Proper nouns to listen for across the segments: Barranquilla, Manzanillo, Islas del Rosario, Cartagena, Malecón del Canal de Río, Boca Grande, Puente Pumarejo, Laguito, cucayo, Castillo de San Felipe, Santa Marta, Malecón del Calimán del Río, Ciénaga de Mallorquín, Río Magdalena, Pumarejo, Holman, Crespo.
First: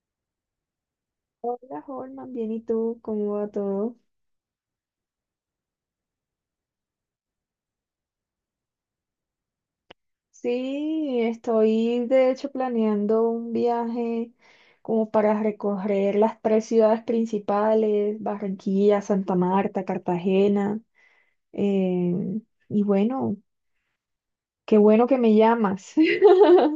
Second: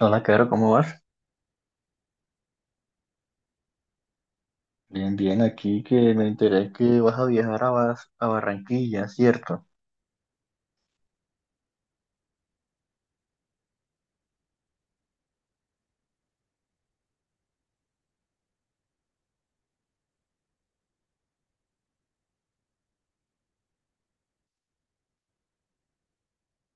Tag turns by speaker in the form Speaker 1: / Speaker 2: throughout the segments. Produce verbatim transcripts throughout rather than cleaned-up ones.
Speaker 1: Hola, Caro, ¿cómo vas?
Speaker 2: Hola, Holman, bien, ¿y tú? ¿Cómo va todo?
Speaker 1: Bien, bien, aquí que me enteré que vas a viajar a, Bas- a Barranquilla, ¿cierto?
Speaker 2: Sí, estoy de hecho planeando un viaje como para recorrer las tres ciudades principales, Barranquilla, Santa Marta, Cartagena. em, y bueno, qué bueno que me llamas.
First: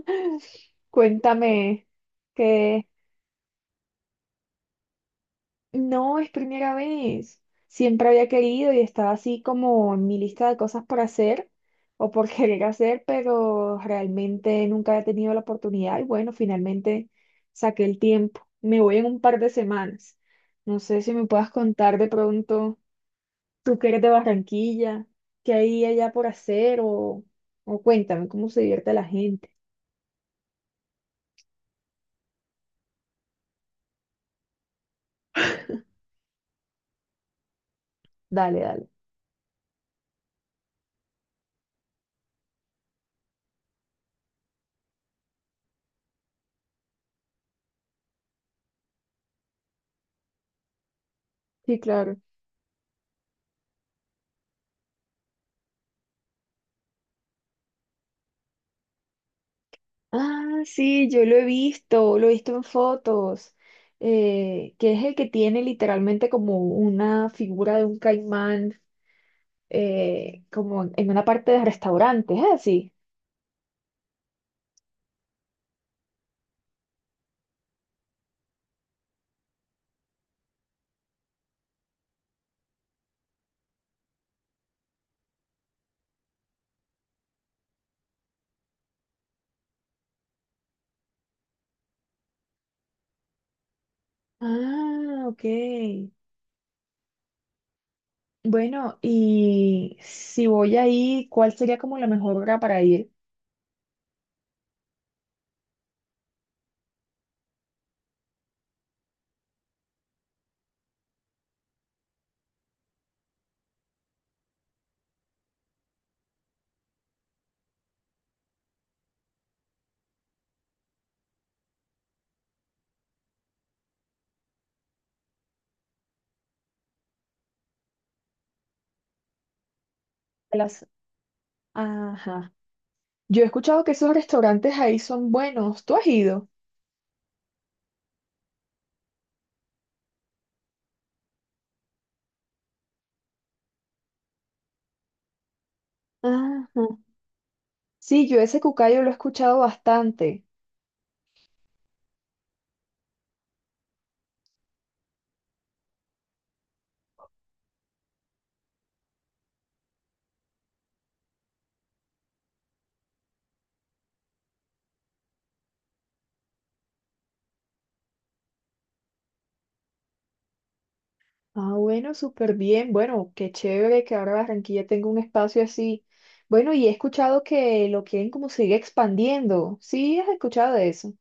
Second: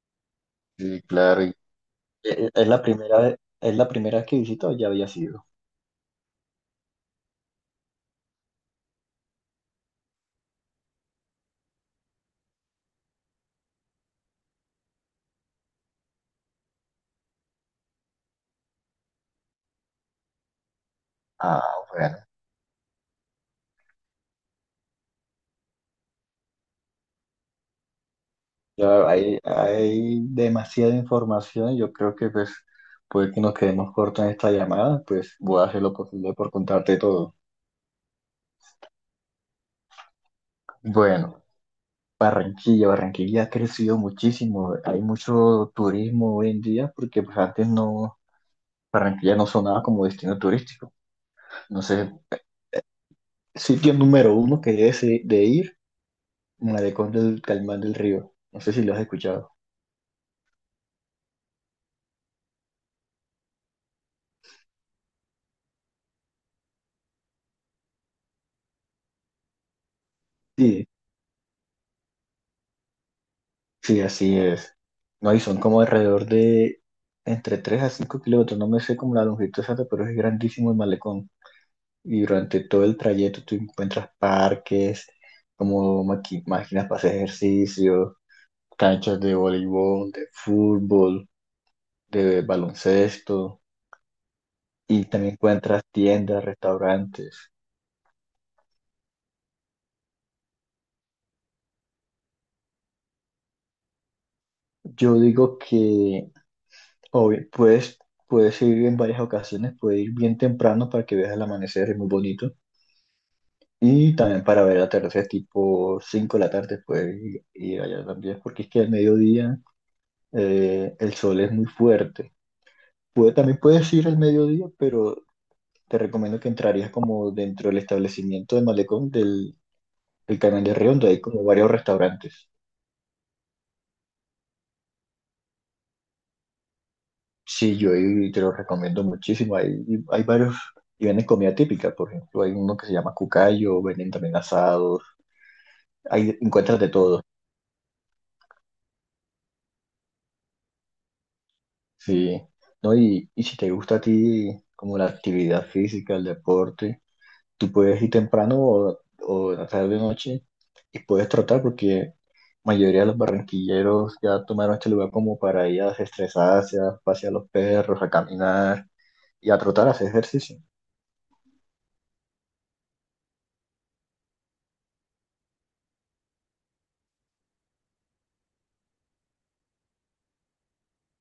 Speaker 1: Sí, claro. y-
Speaker 2: Cuéntame,
Speaker 1: Eh, ¿Es la
Speaker 2: ¿qué,
Speaker 1: primera, ve- es la primera vez que visito o ya había sido?
Speaker 2: no, es primera vez. Siempre había querido y estaba así como en mi lista de cosas por hacer o por querer hacer, pero realmente nunca había tenido la oportunidad y bueno, finalmente saqué el tiempo. Me voy en un par de semanas. No sé si me puedas
Speaker 1: Ah,
Speaker 2: contar de
Speaker 1: bueno.
Speaker 2: pronto, tú que eres de Barranquilla, qué hay allá por hacer o, o cuéntame cómo se divierte la
Speaker 1: Ya hay,
Speaker 2: gente.
Speaker 1: hay demasiada información. Yo creo que pues puede que nos quedemos cortos en esta llamada. Pues voy a hacer lo posible por contarte todo.
Speaker 2: Dale, dale.
Speaker 1: Bueno, Barranquilla, Barranquilla ha crecido muchísimo. Hay mucho turismo hoy en día porque pues antes no, Barranquilla no sonaba como destino turístico.
Speaker 2: Sí,
Speaker 1: No sé,
Speaker 2: claro.
Speaker 1: sitio número uno que debes i- de ir, Malecón del Calimán del Río. No sé si lo has escuchado.
Speaker 2: Ah, sí, yo lo he visto, lo he visto en fotos, eh, que es el que tiene literalmente como una figura de un caimán, eh, como
Speaker 1: Sí,
Speaker 2: en una parte de restaurante, ¿es así?
Speaker 1: sí, así es. No, y son como alrededor de entre tres a cinco kilómetros. No me sé como la longitud exacta, pero es grandísimo el malecón. Y durante todo el trayecto tú encuentras parques, como maqui- máquinas para hacer ejercicio, canchas de voleibol, de fútbol, de baloncesto. Y
Speaker 2: Ah,
Speaker 1: también encuentras
Speaker 2: ok.
Speaker 1: tiendas, restaurantes.
Speaker 2: Bueno, y si voy ahí, ¿cuál sería como la mejor hora para ir?
Speaker 1: Yo digo que, obvio, puedes, puedes ir en varias ocasiones, puedes ir bien temprano para que veas el amanecer, es muy bonito. Y también para ver el atardecer, tipo cinco de la tarde, puedes ir, ir allá también, porque es que al mediodía eh, el sol es muy fuerte. Puede, también puedes ir al mediodía, pero te recomiendo que entrarías como dentro del establecimiento de Malecón del, del
Speaker 2: A
Speaker 1: Canal de
Speaker 2: las...
Speaker 1: Río, donde hay como varios restaurantes.
Speaker 2: Ajá. Yo he escuchado que esos restaurantes ahí son buenos, ¿tú has ido?
Speaker 1: Sí, yo ahí te lo recomiendo muchísimo. Hay, hay varios y venden comida típica, por ejemplo, hay uno que se llama cucayo, venden también asados, ahí encuentras de
Speaker 2: Ajá.
Speaker 1: todo,
Speaker 2: Sí, yo ese cucayo lo he escuchado bastante.
Speaker 1: sí. ¿No? Y, y si te gusta a ti como la actividad física, el deporte, tú puedes ir temprano o, o en la tarde noche y puedes trotar porque la mayoría de los barranquilleros ya tomaron este lugar como para ir a desestresarse, a pasear a los perros, a caminar y a trotar, a hacer ejercicio.
Speaker 2: Ah, bueno, súper bien. Bueno, qué chévere que ahora Barranquilla tenga un espacio así. Bueno, y he escuchado que lo quieren como seguir expandiendo. ¿Sí has escuchado de eso?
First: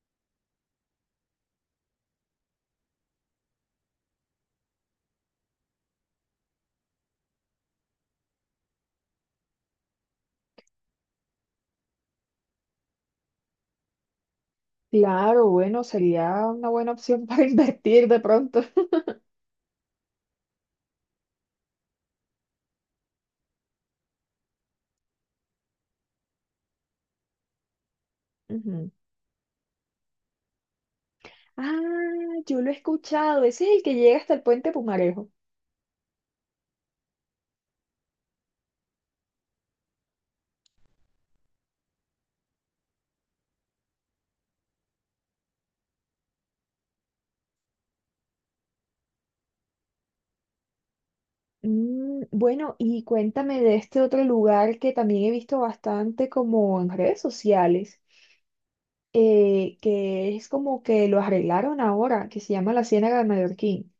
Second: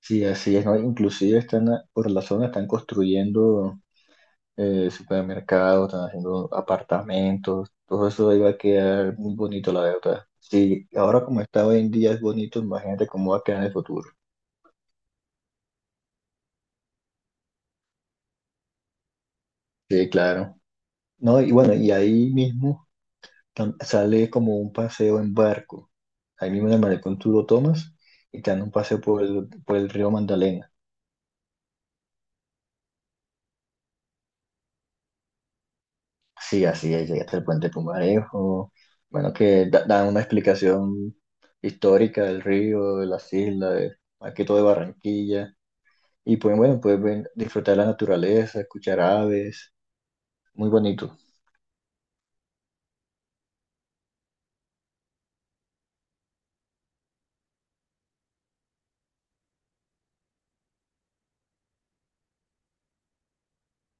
Speaker 1: Sí, así es, ¿no? Inclusive están a- por la zona están construyendo eh, supermercados, están haciendo apartamentos, todo eso ahí va a quedar muy bonito, la verdad. Sí, ahora como está hoy en día es bonito, imagínate cómo va a quedar en el futuro.
Speaker 2: Claro, bueno, sería una buena opción para invertir de pronto.
Speaker 1: Sí, claro. No, y bueno, y ahí mismo tam- sale como un paseo en barco. Ahí mismo en el malecón tú lo tomas y te dan un
Speaker 2: Ujú.
Speaker 1: paseo por el, por el río Magdalena.
Speaker 2: Ah, yo lo he escuchado. Ese es el que llega hasta el puente Pumarejo.
Speaker 1: Sí, así es, llegaste al puente Pumarejo. Bueno, que da- dan una explicación histórica del río, de las islas, de- más que todo de Barranquilla. Y pues bueno, puedes ven- disfrutar la naturaleza, escuchar aves, muy bonito.
Speaker 2: Mm, bueno, y cuéntame de este otro lugar que también he visto bastante como en redes sociales, eh, que es como que lo arreglaron ahora, que se llama la Ciénaga de Mallorquín.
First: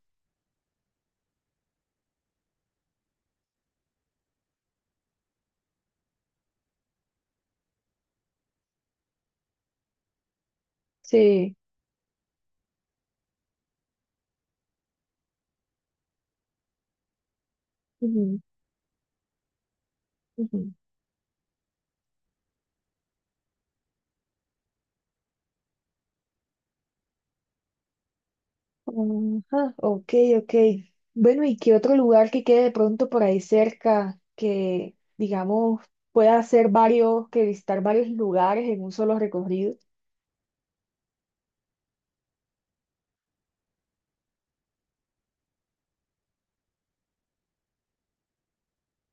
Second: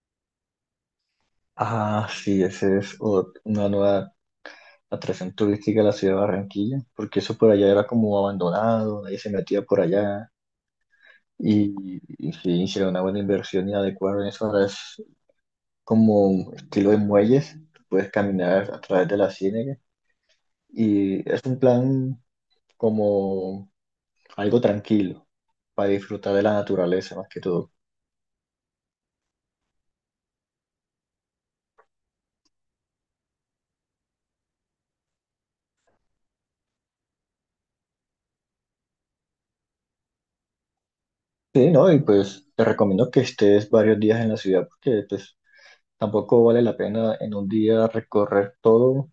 Speaker 1: Ah, sí, esa es ot- una nueva atracción turística de la ciudad de Barranquilla, porque eso por allá era como abandonado, nadie se metía por allá.
Speaker 2: Sí.
Speaker 1: Y, y sí, hicieron una buena inversión y adecuaron eso. Ahora es como estilo de muelles, puedes
Speaker 2: Ujú,
Speaker 1: caminar a través de la ciénaga. Y es un plan como algo tranquilo, para disfrutar de la naturaleza más que todo.
Speaker 2: ujú. Ajá, ok, ok. Bueno, ¿y qué otro lugar que quede de pronto por ahí cerca que, digamos, pueda hacer varios, que visitar varios lugares en un solo recorrido?
Speaker 1: Sí, ¿no? Y pues te recomiendo que estés varios días en la ciudad porque pues tampoco vale la pena en un día recorrer todo,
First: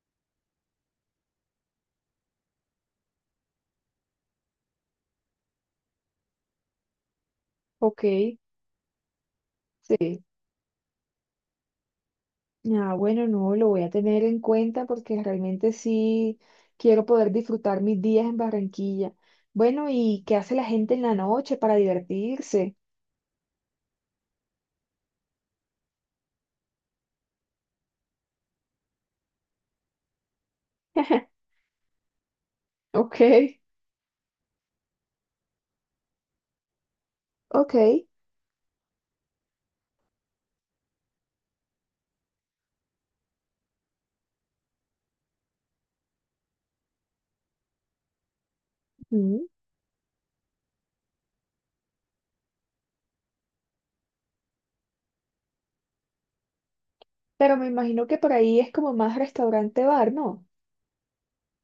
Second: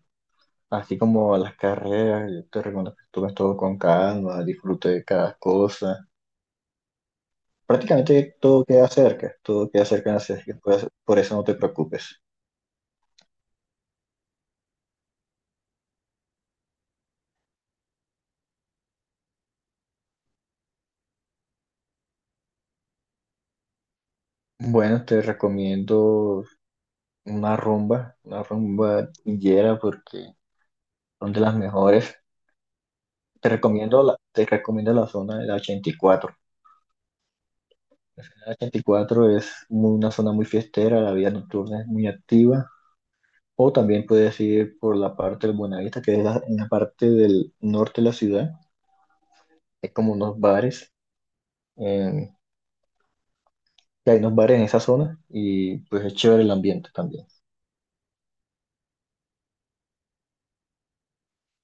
Speaker 1: así como las carreras. Yo te recomiendo que tomes todo con calma, disfrute de cada cosa.
Speaker 2: Ok,
Speaker 1: Prácticamente todo queda cerca, todo queda cerca en la
Speaker 2: sí.
Speaker 1: ciudad, así que puedes- por eso no te preocupes.
Speaker 2: Ah, bueno, no, lo voy a tener en cuenta porque realmente sí quiero poder disfrutar mis días en Barranquilla. Bueno, ¿y qué hace la gente en la noche para divertirse?
Speaker 1: Bueno, te recomiendo una rumba, una rumba guillera porque son de las mejores.
Speaker 2: Ok,
Speaker 1: Te recomiendo la, te recomiendo la zona de la ochenta y cuatro.
Speaker 2: ok.
Speaker 1: La ochenta y cuatro es muy- una zona muy fiestera, la vida nocturna es muy activa. O también puedes ir por la parte del Buenavista, que es la, en la parte del norte de la ciudad. Hay como unos bares, eh, que hay unos bares en esa zona y pues es chévere el ambiente también.
Speaker 2: Pero me imagino que por ahí es como más restaurante bar, ¿no?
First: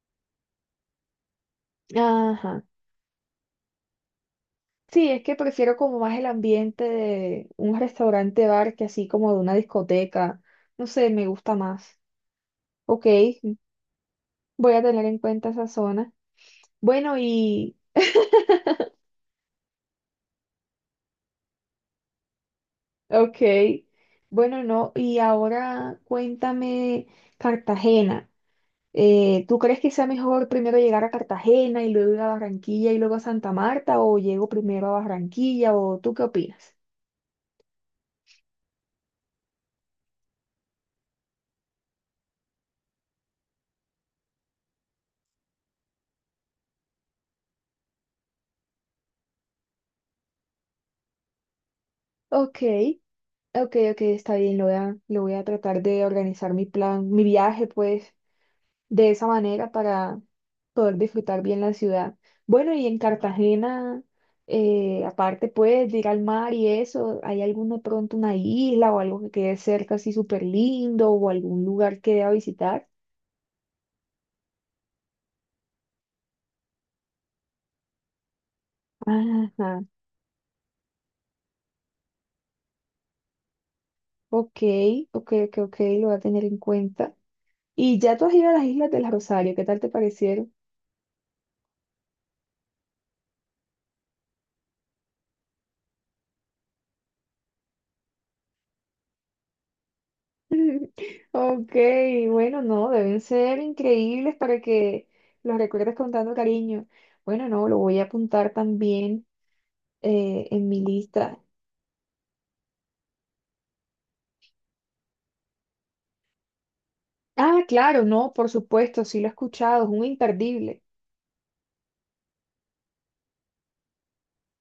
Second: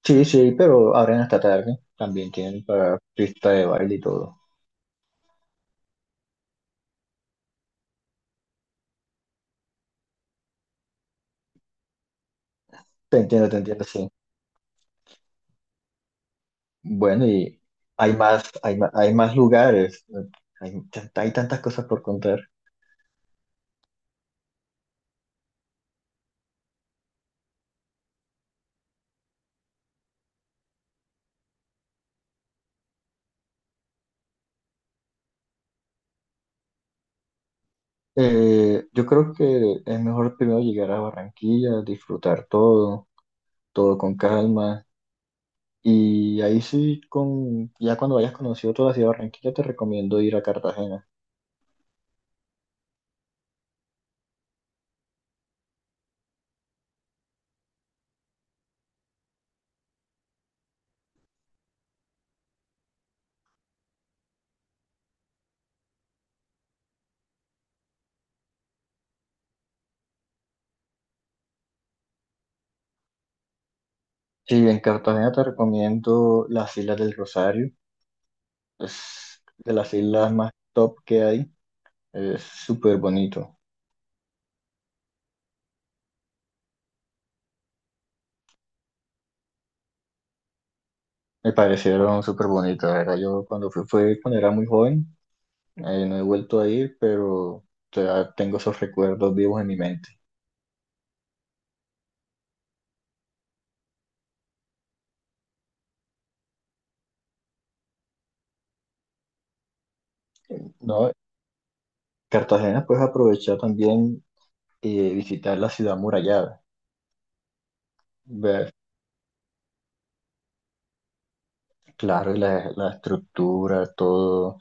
Speaker 1: Sí, sí, pero abren hasta tarde. También
Speaker 2: Ajá.
Speaker 1: tienen para pista de baile y todo.
Speaker 2: Sí, es que prefiero como más el ambiente de un restaurante bar que así como de una discoteca. No sé, me gusta más. Ok,
Speaker 1: Te entiendo, te entiendo, sí.
Speaker 2: voy a tener en cuenta esa zona. Bueno,
Speaker 1: Bueno, y
Speaker 2: y...
Speaker 1: hay más, hay más, hay más lugares. Hay, tan- hay tantas cosas por contar.
Speaker 2: Ok. Bueno, no. Y ahora cuéntame Cartagena. Eh, ¿tú crees que sea mejor primero llegar a Cartagena y luego ir a Barranquilla y luego a Santa Marta o llego primero a Barranquilla o tú qué opinas?
Speaker 1: Eh, yo creo que es mejor primero llegar a Barranquilla, disfrutar todo, todo con calma. Y ahí sí, con, ya cuando hayas conocido toda la ciudad de Barranquilla, te recomiendo ir a Cartagena.
Speaker 2: Ok. Ok, ok, está bien, lo voy a, lo voy a tratar de organizar mi plan, mi viaje, pues, de esa manera para poder disfrutar bien la ciudad. Bueno, y en Cartagena, eh, aparte, pues, de ir al mar y eso, ¿hay alguno pronto una isla o algo que quede cerca así súper lindo o algún lugar que deba visitar?
Speaker 1: Sí, en Cartagena te recomiendo las Islas del Rosario. Es de
Speaker 2: Ajá,
Speaker 1: las islas más top que hay. Es súper bonito.
Speaker 2: ok, ok, ok, ok, lo voy a tener en cuenta. Y ya tú has ido a las Islas del Rosario, ¿qué tal te parecieron?
Speaker 1: Me parecieron súper bonitas, la verdad. Yo cuando fui, fue cuando era muy joven. Eh, no he vuelto a ir, pero o sea, tengo esos recuerdos vivos en mi mente.
Speaker 2: Ok, bueno, no, deben ser increíbles para que los recuerdes con tanto cariño. Bueno, no, lo voy a apuntar también eh, en mi
Speaker 1: No,
Speaker 2: lista.
Speaker 1: Cartagena puedes aprovechar también eh, visitar la ciudad murallada,
Speaker 2: Ah, claro, no, por
Speaker 1: ver,
Speaker 2: supuesto, sí lo he escuchado, es un imperdible.
Speaker 1: claro, la, la estructura, todo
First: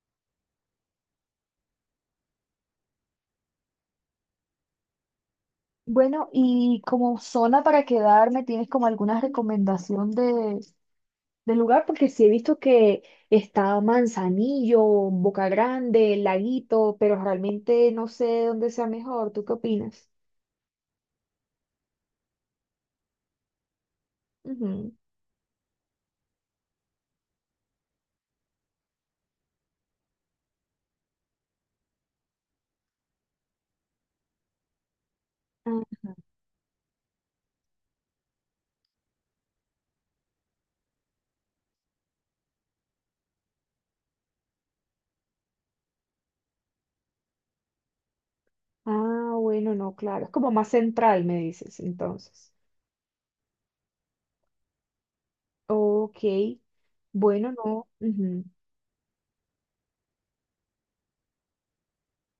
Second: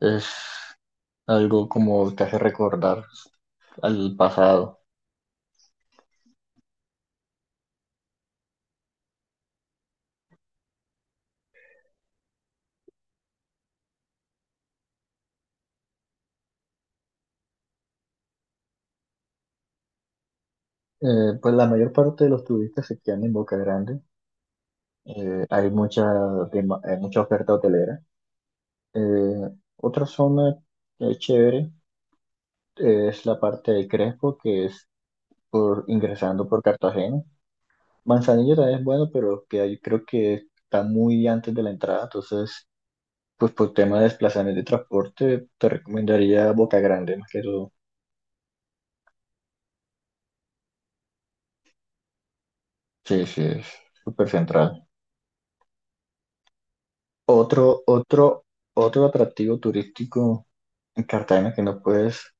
Speaker 1: es algo como te hace recordar al pasado.
Speaker 2: Bueno, y como zona para quedarme, ¿tienes como alguna recomendación de, de lugar? Porque sí he visto que está Manzanillo, Boca Grande, Laguito, pero realmente no sé dónde sea mejor. ¿Tú qué opinas?
Speaker 1: Eh, pues la mayor parte de los turistas se quedan en Boca Grande,
Speaker 2: Ujú.
Speaker 1: eh, hay mucha, dema- hay mucha oferta hotelera. Eh, Otra zona que es chévere es la parte de Crespo, que es por, ingresando por Cartagena. Manzanillo también es bueno, pero que ahí creo que está muy antes de la entrada, entonces, pues por tema de desplazamiento de transporte, te recomendaría Boca Grande más que todo.
Speaker 2: Ah, bueno, no, claro. Es como más central, me dices, entonces.
Speaker 1: Sí, sí, es súper central.
Speaker 2: Ok, bueno,
Speaker 1: Otro,
Speaker 2: no.
Speaker 1: otro,
Speaker 2: Ujú.
Speaker 1: otro atractivo turístico en Cartagena que no puedes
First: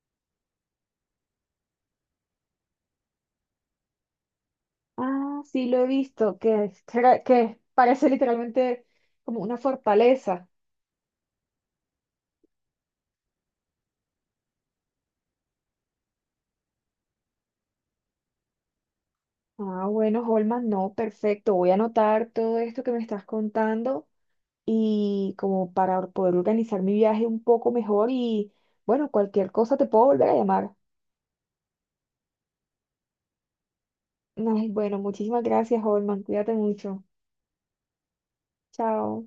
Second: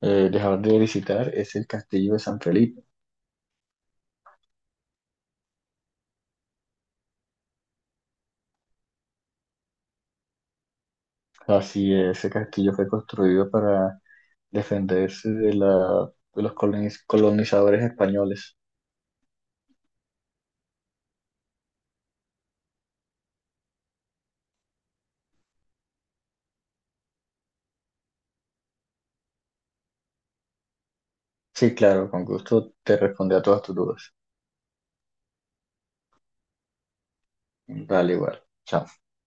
Speaker 1: eh, dejar de visitar es el Castillo de San Felipe.
Speaker 2: Ah, sí, lo he visto, que, es- cra- que parece literalmente como una fortaleza.
Speaker 1: Así es, ese castillo fue construido para defenderse de, la, de los coloniz- colonizadores españoles.
Speaker 2: Ah, bueno, Holman, no, perfecto. Voy a anotar todo esto que me estás contando y como para poder organizar mi viaje un poco mejor y, bueno, cualquier cosa te puedo volver a llamar.
Speaker 1: Sí, claro, con gusto te responde a todas tus dudas.
Speaker 2: Ay, bueno, muchísimas gracias, Holman. Cuídate mucho.
Speaker 1: Vale, igual. Chao.
Speaker 2: Chao.